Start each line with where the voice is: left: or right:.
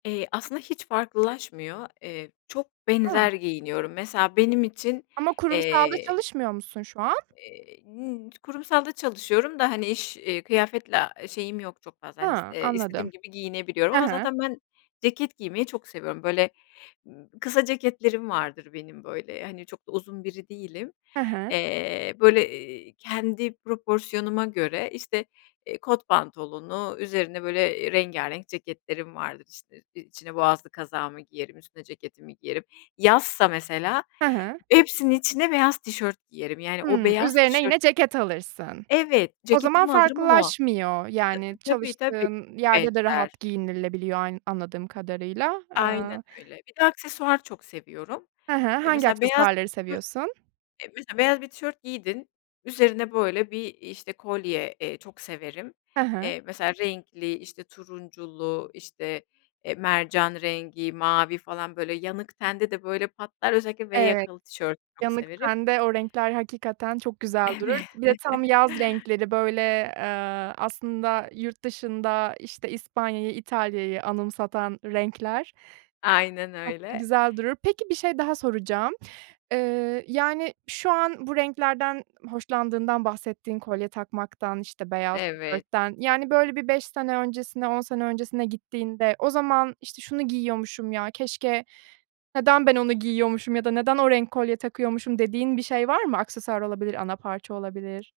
left: Eee, aslında hiç farklılaşmıyor. Eee, çok
right: Hı.
left: benzer giyiniyorum. Mesela benim için,
right: Ama kurumsalda
left: eee.
right: çalışmıyor musun şu an?
left: Eee, n kurumsalda çalışıyorum da, hani, iş, eee, kıyafetle şeyim yok çok fazla, hani, s
right: Hıı,
left: eee, istediğim
right: anladım.
left: gibi giyinebiliyorum
right: Hı
left: ama
right: hı.
left: zaten ben ceket giymeyi çok seviyorum. Böyle, kısa ceketlerim vardır benim, böyle, hani, çok da uzun biri değilim.
right: Hı hı.
left: Eee, böyle, eee, kendi proporsiyonuma göre, işte, eee, kot pantolonu, üzerine, böyle, rengarenk ceketlerim vardır. İşte, içine boğazlı kazağımı giyerim, üstüne ceketimi giyerim. Yazsa mesela
right: Hı hı.
left: hepsinin içine beyaz tişört giyerim, yani, o
right: Hımm.
left: beyaz
right: Üzerine
left: tişört
right: yine ceket alırsın.
left: Evet
right: O zaman
left: ceketimi alırım ama
right: farklılaşmıyor, yani,
left: Ta tabii, tabii,
right: çalıştığın yerde de
left: benzer.
right: rahat giyinilebiliyor ay anladığım kadarıyla.
left: Aynen
right: Iıı.
left: öyle, bir de aksesuar çok seviyorum,
right: Hı hı.
left: eee,
right: Hangi
left: mesela beyaz bir
right: aksesuarları
left: tişört,
right: seviyorsun?
left: eee, mesela beyaz bir tişört giydin, üzerine, böyle, bir, iii, işte kolye, eee, çok severim,
right: Hı hı.
left: eee, mesela renkli, işte turunculu, işte, eee, mercan rengi mavi falan, böyle, yanık tende de, böyle, patlar özellikle v
right: Evet.
left: yakalı tişörtü çok
right: Yanık
left: severim.
right: tende o renkler hakikaten çok güzel durur.
left: Evet.
right: Bir de tam yaz renkleri, böyle, ııı, aslında yurt dışında, işte, İspanya'yı İtalya'yı anımsatan renkler
left: Aynen
right: çok da
left: öyle.
right: güzel durur. Peki bir şey daha soracağım, ııı, yani, şu an bu renklerden hoşlandığından bahsettin kolye takmaktan, işte, beyaz
left: Evet.
right: tişörtten, yani, böyle, bir 5 sene öncesine, 10 sene öncesine gittiğinde o zaman işte, şunu giyiyormuşum, ya, keşke neden ben onu giyiyormuşum ya da neden o renk kolye takıyormuşum dediğin bir şey var mı? Aksesuar olabilir, ana parça olabilir.